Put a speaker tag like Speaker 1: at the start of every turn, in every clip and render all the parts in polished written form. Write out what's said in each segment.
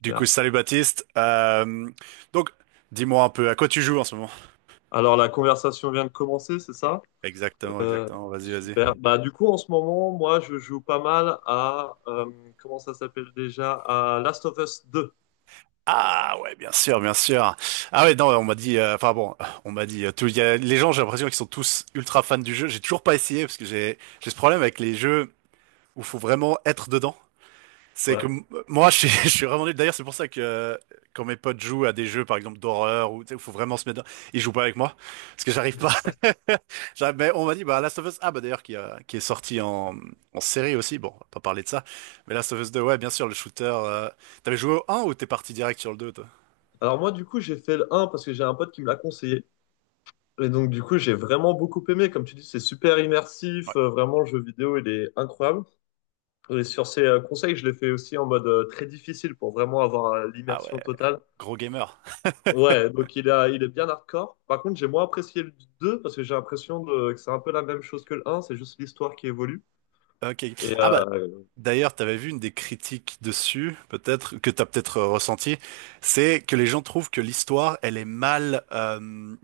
Speaker 1: Du coup, salut Baptiste. Donc, Dis-moi un peu, à quoi tu joues en ce moment?
Speaker 2: Alors, la conversation vient de commencer, c'est ça?
Speaker 1: Exactement,
Speaker 2: Euh,
Speaker 1: exactement. Vas-y, vas-y.
Speaker 2: super. Bah, du coup, en ce moment, moi, je joue pas mal à, comment ça s'appelle déjà? À Last of Us 2.
Speaker 1: Ah ouais, bien sûr, bien sûr. Ah ouais, non, on m'a dit, enfin bon, on m'a dit, tout, il y a, les gens, j'ai l'impression qu'ils sont tous ultra fans du jeu. J'ai toujours pas essayé parce que j'ai ce problème avec les jeux où faut vraiment être dedans. C'est que
Speaker 2: Ouais.
Speaker 1: moi, je suis vraiment nul. D'ailleurs, c'est pour ça que quand mes potes jouent à des jeux, par exemple d'horreur, où tu sais, où faut vraiment se mettre dedans, ils jouent pas avec moi parce que j'arrive pas. Ben, on m'a dit, bah, Last of Us, ah, bah, d'ailleurs, qui est sorti en série aussi. Bon, on va pas parler de ça. Mais Last of Us 2, ouais, bien sûr, le shooter. T'avais joué au 1 ou t'es parti direct sur le 2, toi?
Speaker 2: Alors, moi, du coup, j'ai fait le 1 parce que j'ai un pote qui me l'a conseillé. Et donc, du coup, j'ai vraiment beaucoup aimé. Comme tu dis, c'est super
Speaker 1: Ouais.
Speaker 2: immersif. Vraiment, le jeu vidéo, il est incroyable. Et sur ces conseils, je l'ai fait aussi en mode très difficile pour vraiment avoir
Speaker 1: Ah ouais,
Speaker 2: l'immersion totale.
Speaker 1: gros gamer.
Speaker 2: Ouais, donc il est bien hardcore. Par contre, j'ai moins apprécié le 2 parce que j'ai l'impression que c'est un peu la même chose que le un, c'est juste l'histoire qui évolue.
Speaker 1: Ok.
Speaker 2: Et
Speaker 1: Ah, bah, d'ailleurs, t'avais vu une des critiques dessus, peut-être, que t'as peut-être ressenti. C'est que les gens trouvent que l'histoire, elle est mal.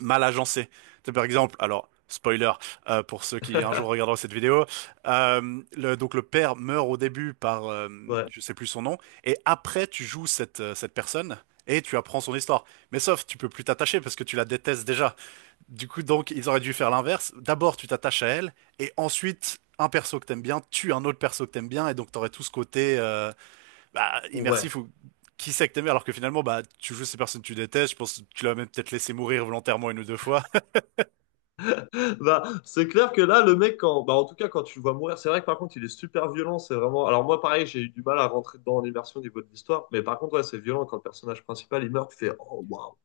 Speaker 1: Mal agencé. C'est par exemple, alors spoiler pour ceux qui un jour regarderont cette vidéo, donc le père meurt au début par
Speaker 2: ouais,
Speaker 1: Je sais plus son nom et après tu joues cette personne. Et tu apprends son histoire. Mais sauf, tu peux plus t'attacher parce que tu la détestes déjà. Du coup, donc, ils auraient dû faire l'inverse. D'abord, tu t'attaches à elle, et ensuite, un perso que t'aimes bien tue un autre perso que t'aimes bien, et donc t'aurais tout ce côté bah,
Speaker 2: ouais.
Speaker 1: immersif où qui sait que t'aimes bien, alors que finalement, bah, tu joues ces personnes que tu détestes. Je pense que tu l'as même peut-être laissé mourir volontairement une ou deux fois.
Speaker 2: Bah, c'est clair que là, le mec, quand, bah, en tout cas, quand tu le vois mourir, c'est vrai que par contre, il est super violent. C'est vraiment. Alors, moi, pareil, j'ai eu du mal à rentrer dedans en immersion au niveau de l'histoire. Mais par contre, ouais, c'est violent quand le personnage principal il meurt, tu fais oh waouh,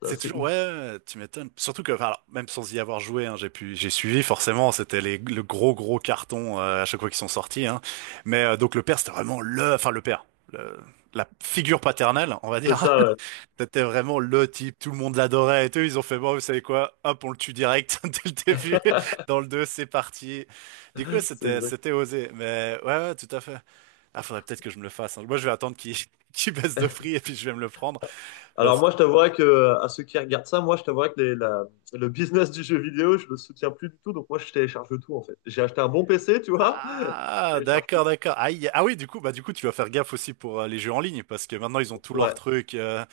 Speaker 2: ça
Speaker 1: C'est
Speaker 2: c'est
Speaker 1: toujours, ouais,
Speaker 2: ouf.
Speaker 1: ouais, ouais, tu m'étonnes. Surtout que, enfin, alors, même sans y avoir joué, hein, j'ai pu, j'ai suivi, forcément, c'était les, le gros, gros carton à chaque fois qu'ils sont sortis. Hein. Mais donc le père, c'était vraiment le, enfin le père, le- la figure paternelle, on va
Speaker 2: C'est
Speaker 1: dire.
Speaker 2: ça, ouais.
Speaker 1: C'était vraiment le type, tout le monde l'adorait et tout. Ils ont fait, bon, vous savez quoi, hop, on le tue direct dès le début. Dans le 2, c'est parti. Du coup, ouais,
Speaker 2: C'est exact.
Speaker 1: c'était osé. Mais ouais, ouais, tout à fait. Ah, faudrait peut-être que je me le fasse. Hein. Moi, je vais attendre qu'il qu'il baisse de prix et puis je vais me le prendre.
Speaker 2: Alors moi, je t'avouerais que à ceux qui regardent ça, moi, je t'avouerais que le business du jeu vidéo, je le soutiens plus du tout. Donc moi, je télécharge tout en fait. J'ai acheté un bon PC, tu vois. Je
Speaker 1: Ah,
Speaker 2: télécharge tout.
Speaker 1: d'accord, d'accord. Aïe. Ah oui, du coup, bah du coup, tu vas faire gaffe aussi pour les jeux en ligne parce que maintenant ils ont tous leurs
Speaker 2: Ouais.
Speaker 1: trucs.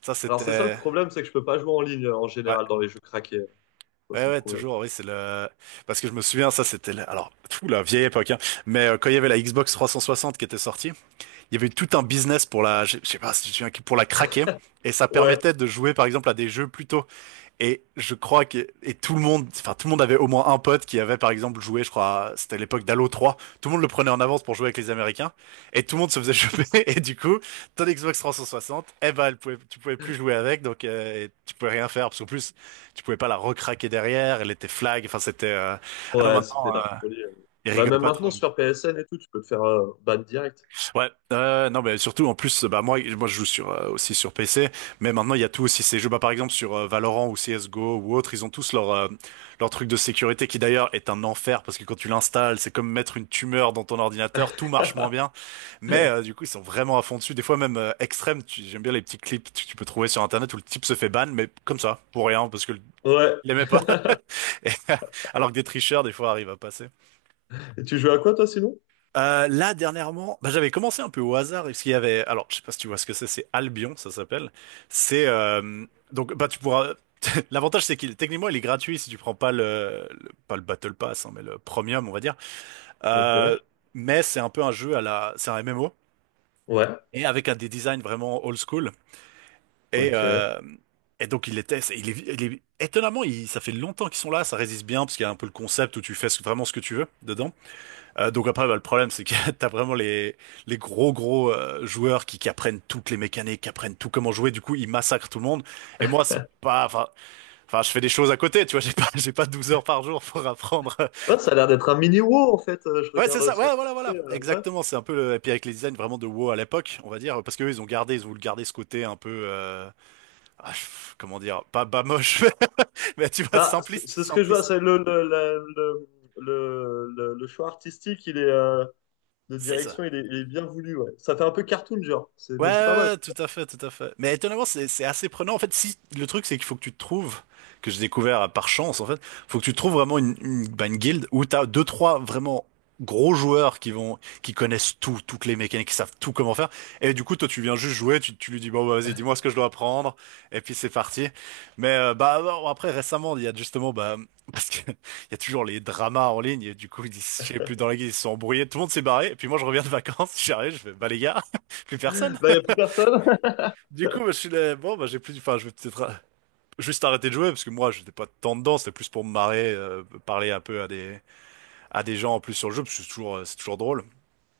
Speaker 1: Ça,
Speaker 2: Alors c'est ça le
Speaker 1: c'était.
Speaker 2: problème, c'est que je peux pas jouer en ligne en
Speaker 1: Ouais,
Speaker 2: général dans les jeux craqués. Ça
Speaker 1: ouais,
Speaker 2: c'est le
Speaker 1: ouais,
Speaker 2: problème.
Speaker 1: toujours. Oui, c'est le. Parce que je me souviens, ça, c'était. Alors, tout la vieille époque. Hein. Mais quand il y avait la Xbox 360 qui était sortie, il y avait eu tout un business pour la. Je sais pas si tu te souviens, pour la craquer. Et ça
Speaker 2: Ouais.
Speaker 1: permettait de jouer, par exemple, à des jeux plutôt. Et je crois que et tout le monde, enfin tout le monde avait au moins un pote qui avait par exemple joué, je crois, c'était à l'époque d'Halo 3. Tout le monde le prenait en avance pour jouer avec les Américains et tout le monde se faisait choper. Et du coup, ton Xbox 360, eh ben, elle pouvait, tu pouvais plus jouer avec, donc et tu pouvais rien faire parce qu'en plus, tu pouvais pas la recraquer derrière. Elle était flag. Enfin, c'était. Ah non,
Speaker 2: Ouais, c'était
Speaker 1: maintenant,
Speaker 2: la folie.
Speaker 1: ils
Speaker 2: Bah
Speaker 1: rigolent
Speaker 2: même
Speaker 1: pas trop.
Speaker 2: maintenant sur PSN et tout, tu peux te faire ban direct.
Speaker 1: Ouais, non mais surtout en plus bah moi je joue sur aussi sur PC mais maintenant il y a tout aussi ces jeux bah par exemple sur Valorant ou CS:GO ou autre ils ont tous leur leur truc de sécurité qui d'ailleurs est un enfer parce que quand tu l'installes c'est comme mettre une tumeur dans ton ordinateur tout marche moins bien mais du coup ils sont vraiment à fond dessus des fois même extrême j'aime bien les petits clips que tu peux trouver sur internet où le type se fait ban mais comme ça pour rien parce que
Speaker 2: Ouais.
Speaker 1: il aimait pas. Et, alors que des tricheurs des fois arrivent à passer.
Speaker 2: Et tu joues à quoi toi sinon?
Speaker 1: Là, dernièrement, bah, j'avais commencé un peu au hasard, parce qu'il y avait, alors, je sais pas si tu vois ce que c'est Albion, ça s'appelle. C'est, donc, bah, tu pourras, l'avantage, c'est qu'il, techniquement, il est gratuit si tu prends pas le, pas le Battle Pass, hein, mais le Premium, on va dire.
Speaker 2: Ok.
Speaker 1: Euh, mais c'est un peu un jeu à la, c'est un MMO,
Speaker 2: Ouais.
Speaker 1: et avec un des designs vraiment old school. Et,
Speaker 2: Ok. Ouais,
Speaker 1: euh, et donc, il était, il est, étonnamment, ça fait longtemps qu'ils sont là, ça résiste bien, parce qu'il y a un peu le concept où tu fais vraiment ce que tu veux dedans. Donc après, bah, le problème, c'est que t'as vraiment les gros gros joueurs qui apprennent toutes les mécaniques, qui apprennent tout comment jouer. Du coup, ils massacrent tout le monde. Et moi, c'est pas, enfin, enfin, je fais des choses à côté, tu vois. J'ai pas, j'ai pas 12 heures par jour pour apprendre.
Speaker 2: ça a l'air d'être un mini WoW en fait. Je
Speaker 1: Ouais, c'est
Speaker 2: regarde
Speaker 1: ça.
Speaker 2: aussi.
Speaker 1: Ouais, voilà, voilà.
Speaker 2: Ouais.
Speaker 1: Exactement. C'est un peu le, et puis avec les designs vraiment de WoW à l'époque, on va dire, parce que eux, ils ont gardé, ils ont voulu garder ce côté un peu, ah, comment dire, pas moche, mais tu vois,
Speaker 2: Bah, c'est
Speaker 1: simpliste,
Speaker 2: c'est ce que je vois,
Speaker 1: simpliste.
Speaker 2: c'est le choix artistique, il est de
Speaker 1: C'est ça.
Speaker 2: direction, il est bien voulu, ouais. Ça fait un peu cartoon, genre, c'est,
Speaker 1: Ouais,
Speaker 2: mais c'est pas mal.
Speaker 1: ouais, ouais, tout à fait, tout à fait. Mais étonnamment, c'est assez prenant. En fait, si le truc, c'est qu'il faut que tu te trouves, que j'ai découvert par chance, en fait, faut que tu trouves vraiment bah, une guilde où t'as deux, trois vraiment gros joueurs qui vont, qui connaissent tout, toutes les mécaniques, qui savent tout comment faire. Et du coup, toi, tu viens juste jouer, tu lui dis, bon, bah, vas-y, dis-moi ce que je dois apprendre. Et puis, c'est parti. Mais, bah, bon, après, récemment, il y a justement, bah, parce que il y a toujours les dramas en ligne, et du coup, disent, je sais plus, dans la guilde, ils se sont embrouillés, tout le monde s'est barré. Et puis, moi, je reviens de vacances, j'arrive, je fais, bah, les gars, plus personne.
Speaker 2: Là, il n'y a plus personne.
Speaker 1: Du coup, bah, je suis là, bon, bah, j'ai plus, enfin, je vais peut-être juste arrêter de jouer parce que moi, j'étais pas tant dedans, c'était plus pour me marrer, parler un peu à des gens en plus sur le jeu, parce que c'est toujours drôle.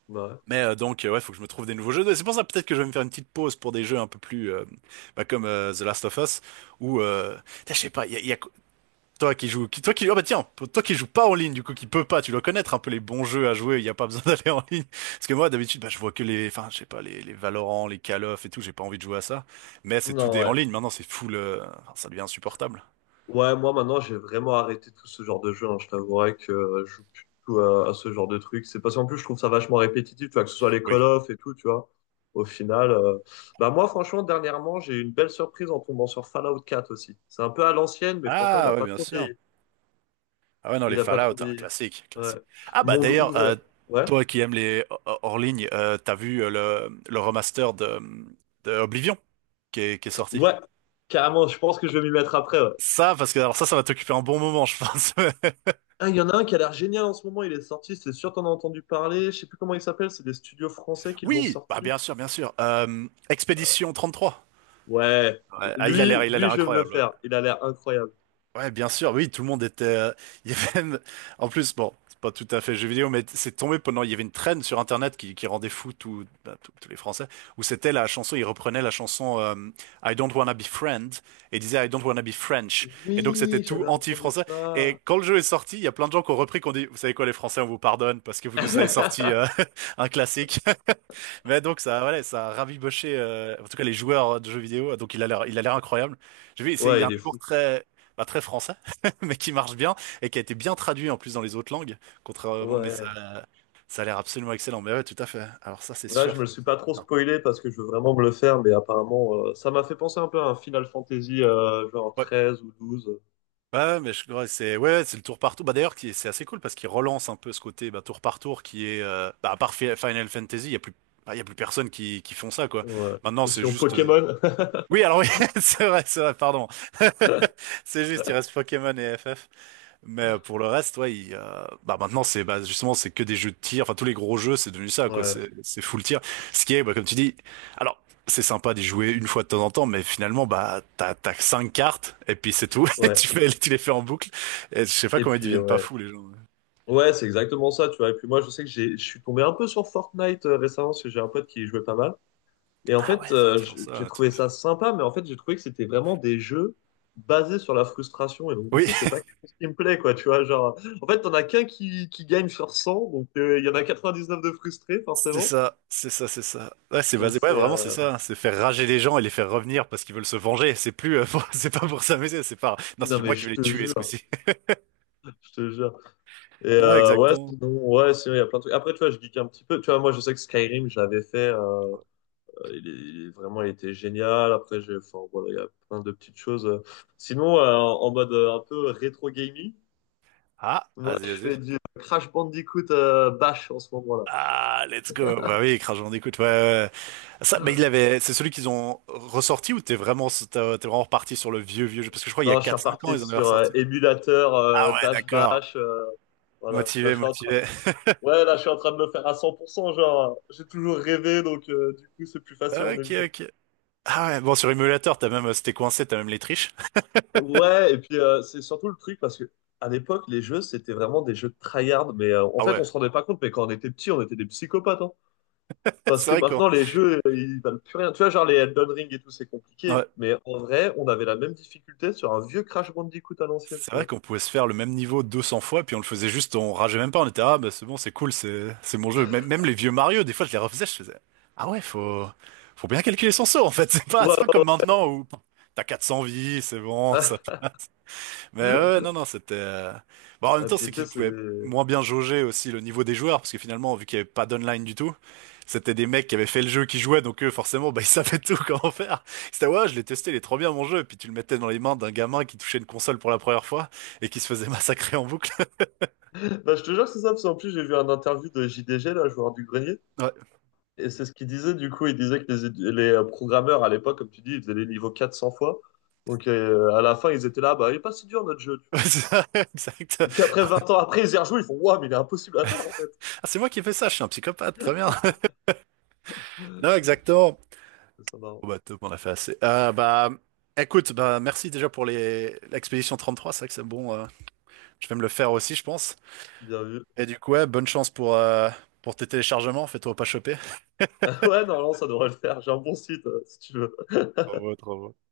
Speaker 2: Ouais.
Speaker 1: Mais donc, ouais, faut que je me trouve des nouveaux jeux. Et c'est pour ça peut-être que je vais me faire une petite pause pour des jeux un peu plus, bah, comme The Last of Us, ou, putain, je sais pas, il y a, toi qui joue, qui, toi qui, ah bah tiens, pour toi qui joue pas en ligne, du coup qui peut pas, tu dois connaître un peu les bons jeux à jouer. Il y a pas besoin d'aller en ligne. Parce que moi d'habitude, bah je vois que les, enfin je sais pas les, les Valorant, les Call of et tout. J'ai pas envie de jouer à ça. Mais c'est tout
Speaker 2: Non,
Speaker 1: des en
Speaker 2: ouais.
Speaker 1: ligne. Maintenant c'est full, enfin, ça devient insupportable.
Speaker 2: Ouais, moi maintenant j'ai vraiment arrêté tout ce genre de jeu. Hein. Je t'avouerai que je joue plus du tout à ce genre de truc. C'est parce qu'en plus je trouve ça vachement répétitif, tu vois, que ce soit les
Speaker 1: Oui.
Speaker 2: Call of et tout, tu vois. Au final, bah moi franchement dernièrement j'ai eu une belle surprise en tombant sur Fallout 4 aussi. C'est un peu à l'ancienne, mais franchement il a
Speaker 1: Ah ouais
Speaker 2: pas
Speaker 1: bien
Speaker 2: trop
Speaker 1: sûr.
Speaker 2: vieilli.
Speaker 1: Ah ouais non les
Speaker 2: Il a pas
Speaker 1: Fallout, hein,
Speaker 2: trouvé.
Speaker 1: classique,
Speaker 2: Ouais.
Speaker 1: classique. Ah bah
Speaker 2: Monde
Speaker 1: d'ailleurs,
Speaker 2: ouvert. Ouais.
Speaker 1: toi qui aimes les hors hors ligne, t'as vu le remaster de Oblivion qui est sorti.
Speaker 2: Ouais. Carrément, je pense que je vais m'y mettre après. Ouais.
Speaker 1: Ça parce que alors ça ça va t'occuper un bon moment je pense.
Speaker 2: Ah, il y en a un qui a l'air génial en ce moment. Il est sorti, c'est sûr, t'en as entendu parler. Je sais plus comment il s'appelle. C'est des studios français qui l'ont
Speaker 1: Oui, bah
Speaker 2: sorti.
Speaker 1: bien sûr, bien sûr. Expédition 33.
Speaker 2: Ouais.
Speaker 1: Ouais, ah,
Speaker 2: Lui,
Speaker 1: il a l'air
Speaker 2: lui, je vais me le
Speaker 1: incroyable. Ouais.
Speaker 2: faire. Il a l'air incroyable.
Speaker 1: Ouais, bien sûr, oui, tout le monde était. Il y avait même... En plus, bon, c'est pas tout à fait jeu vidéo, mais c'est tombé pendant. Il y avait une traîne sur Internet qui rendait fou tout, bah, tous les Français, où c'était la chanson. Ils reprenaient la chanson I don't wanna be friend et disaient I don't wanna be French. Et donc c'était
Speaker 2: Oui,
Speaker 1: tout
Speaker 2: j'avais entendu
Speaker 1: anti-français.
Speaker 2: ça.
Speaker 1: Et quand le jeu est sorti, il y a plein de gens qui ont repris, qui ont dit, vous savez quoi, les Français, on vous pardonne parce que vous nous avez sorti un classique. Mais donc ça, voilà, ça a raviboché, en tout cas les joueurs de jeux vidéo. Donc il a l'air incroyable. J'ai vu, il y
Speaker 2: Ouais,
Speaker 1: a un
Speaker 2: il est
Speaker 1: humour
Speaker 2: fou.
Speaker 1: très, pas très français, mais qui marche bien et qui a été bien traduit en plus dans les autres langues. Contrairement, mais ça,
Speaker 2: Ouais.
Speaker 1: ça a l'air absolument excellent. Mais ouais, tout à fait. Alors ça, c'est
Speaker 2: Là, je
Speaker 1: sûr.
Speaker 2: me le suis pas trop
Speaker 1: Non.
Speaker 2: spoilé parce que je veux vraiment me le faire, mais apparemment, ça m'a fait penser un peu à un Final Fantasy, genre
Speaker 1: Ouais.
Speaker 2: 13 ou 12.
Speaker 1: Ouais, mais je crois que c'est ouais, c'est le tour par tour. Bah d'ailleurs, c'est assez cool parce qu'il relance un peu ce côté bah, tour par tour qui est bah, à part Final Fantasy, il y a plus bah, il y a plus personne qui font ça quoi.
Speaker 2: Ouais.
Speaker 1: Maintenant,
Speaker 2: Ou
Speaker 1: c'est
Speaker 2: sinon
Speaker 1: juste
Speaker 2: Pokémon.
Speaker 1: Oui, alors oui, c'est vrai, pardon. C'est juste, il reste Pokémon et FF. Mais pour le reste, ouais, il, bah maintenant c'est bah justement c'est que des jeux de tir. Enfin tous les gros jeux c'est devenu ça quoi.
Speaker 2: Ouais,
Speaker 1: C'est full tir. Ce qui est bah comme tu dis, alors c'est sympa d'y jouer une fois de temps en temps, mais finalement bah t'as que cinq cartes et puis c'est tout. Et
Speaker 2: ouais.
Speaker 1: tu les fais en boucle. Et je sais pas
Speaker 2: Et
Speaker 1: comment ils
Speaker 2: puis,
Speaker 1: deviennent pas
Speaker 2: ouais.
Speaker 1: fous les gens.
Speaker 2: Ouais, c'est exactement ça, tu vois. Et puis moi, je sais que je suis tombé un peu sur Fortnite récemment parce que j'ai un pote qui y jouait pas mal. Et en
Speaker 1: Ah ouais,
Speaker 2: fait,
Speaker 1: il y a toujours
Speaker 2: j'ai
Speaker 1: ça. Tout
Speaker 2: trouvé
Speaker 1: à fait.
Speaker 2: ça sympa, mais en fait, j'ai trouvé que c'était vraiment des jeux basés sur la frustration. Et donc, du
Speaker 1: Oui,
Speaker 2: coup, c'est pas quelque chose qui me plaît, quoi, tu vois. Genre, en fait, t'en as qu'un qui gagne sur 100, donc il y en a 99 de frustrés,
Speaker 1: c'est
Speaker 2: forcément.
Speaker 1: ça, c'est ça, c'est ça. Ouais, c'est
Speaker 2: Donc,
Speaker 1: basé. Ouais, vraiment c'est ça, hein. C'est faire rager les gens et les faire revenir parce qu'ils veulent se venger. C'est plus c'est pas pour s'amuser. C'est pas. Non,
Speaker 2: non,
Speaker 1: c'est
Speaker 2: mais
Speaker 1: moi qui
Speaker 2: je
Speaker 1: vais les
Speaker 2: te
Speaker 1: tuer ce
Speaker 2: jure,
Speaker 1: coup-ci.
Speaker 2: je te jure. Et
Speaker 1: Non,
Speaker 2: ouais,
Speaker 1: exactement.
Speaker 2: sinon, il y a plein de trucs. Après, tu vois, je geek un petit peu. Tu vois, moi, je sais que Skyrim, je l'avais fait. Vraiment, il était génial. Après, enfin, voilà, il y a plein de petites choses. Sinon, en mode un peu rétro gaming,
Speaker 1: Ah,
Speaker 2: moi,
Speaker 1: vas-y,
Speaker 2: je
Speaker 1: vas-y.
Speaker 2: fais du Crash Bandicoot Bash en ce moment-là.
Speaker 1: Ah, let's go. Bah oui, Crash Bandicoot, ouais, ouais, ouais. Ça, mais il l'avait, c'est celui qu'ils ont ressorti ou t'es vraiment, t'es vraiment reparti sur le vieux, vieux jeu? Parce que je crois il y a
Speaker 2: Non, je suis
Speaker 1: quatre, cinq ans,
Speaker 2: reparti
Speaker 1: ils en avaient
Speaker 2: sur
Speaker 1: ressorti.
Speaker 2: émulateur
Speaker 1: Ah ouais,
Speaker 2: Dash
Speaker 1: d'accord.
Speaker 2: Bash. Voilà, là,
Speaker 1: Motivé,
Speaker 2: je suis en train.
Speaker 1: motivé.
Speaker 2: Ouais, là, je suis en train de me faire à 100%. Genre, j'ai toujours rêvé, donc du coup, c'est plus facile en
Speaker 1: Ok,
Speaker 2: émulateur.
Speaker 1: ok. Ah ouais, bon, sur émulateur, t'as même, c'était coincé, t'as même les triches.
Speaker 2: Ouais, et puis c'est surtout le truc parce que à l'époque, les jeux, c'était vraiment des jeux de tryhard. Mais en
Speaker 1: Ah
Speaker 2: fait,
Speaker 1: ouais,
Speaker 2: on se rendait pas compte, mais quand on était petit, on était des psychopathes. Hein. Parce
Speaker 1: c'est
Speaker 2: que
Speaker 1: vrai quoi.
Speaker 2: maintenant, les jeux, ils valent plus rien. Tu vois, genre les Elden Ring et tout, c'est compliqué. Mais en vrai, on avait la même difficulté sur un vieux Crash Bandicoot à l'ancienne,
Speaker 1: C'est
Speaker 2: tu
Speaker 1: vrai qu'on pouvait se faire le même niveau 200 fois, puis on le faisait juste, on rageait même pas, on était, ah bah c'est bon, c'est cool, c'est mon jeu. Même, même les vieux Mario, des fois je les refaisais, je faisais, ah ouais, faut, faut bien calculer son saut en fait,
Speaker 2: vois.
Speaker 1: c'est pas comme maintenant où t'as 400 vies, c'est bon, ça. Mais ouais,
Speaker 2: Ouais.
Speaker 1: ouais, non, non, c'était. Bon, en même
Speaker 2: Et
Speaker 1: temps,
Speaker 2: puis,
Speaker 1: c'est
Speaker 2: tu sais,
Speaker 1: qu'ils
Speaker 2: c'est.
Speaker 1: pouvaient moins bien jauger aussi le niveau des joueurs, parce que finalement, vu qu'il n'y avait pas d'online du tout, c'était des mecs qui avaient fait le jeu, qui jouaient, donc eux, forcément, bah, ils savaient tout comment faire. C'était, ouais, je l'ai testé, il est trop bien mon jeu, puis tu le mettais dans les mains d'un gamin qui touchait une console pour la première fois et qui se faisait massacrer en boucle.
Speaker 2: Bah, je te jure, c'est ça, parce qu'en plus, j'ai vu un interview de JDG, là, joueur du grenier.
Speaker 1: Ouais,
Speaker 2: Et c'est ce qu'il disait, du coup, il disait que les programmeurs à l'époque, comme tu dis, ils faisaient les niveaux 400 fois. Donc à la fin, ils étaient là, bah, il est pas si dur notre jeu, tu vois.
Speaker 1: c'est ça, exact.
Speaker 2: Et puis après
Speaker 1: Ah,
Speaker 2: 20 ans après, ils y rejouent, ils font, waouh, mais il est impossible à faire en fait.
Speaker 1: c'est moi qui ai fait ça, je suis un psychopathe, très bien. Non, exactement.
Speaker 2: C'est ça marrant.
Speaker 1: Bon, bah, top, on a fait assez. Bah, écoute, bah, merci déjà pour les, l'expédition 33, c'est vrai que c'est bon, je vais me le faire aussi, je pense.
Speaker 2: Bien vu.
Speaker 1: Et du coup, ouais, bonne chance pour tes téléchargements, fais-toi pas choper.
Speaker 2: Ouais, non, non, ça devrait le faire. J'ai un bon site, si tu veux.
Speaker 1: Bravo, bravo.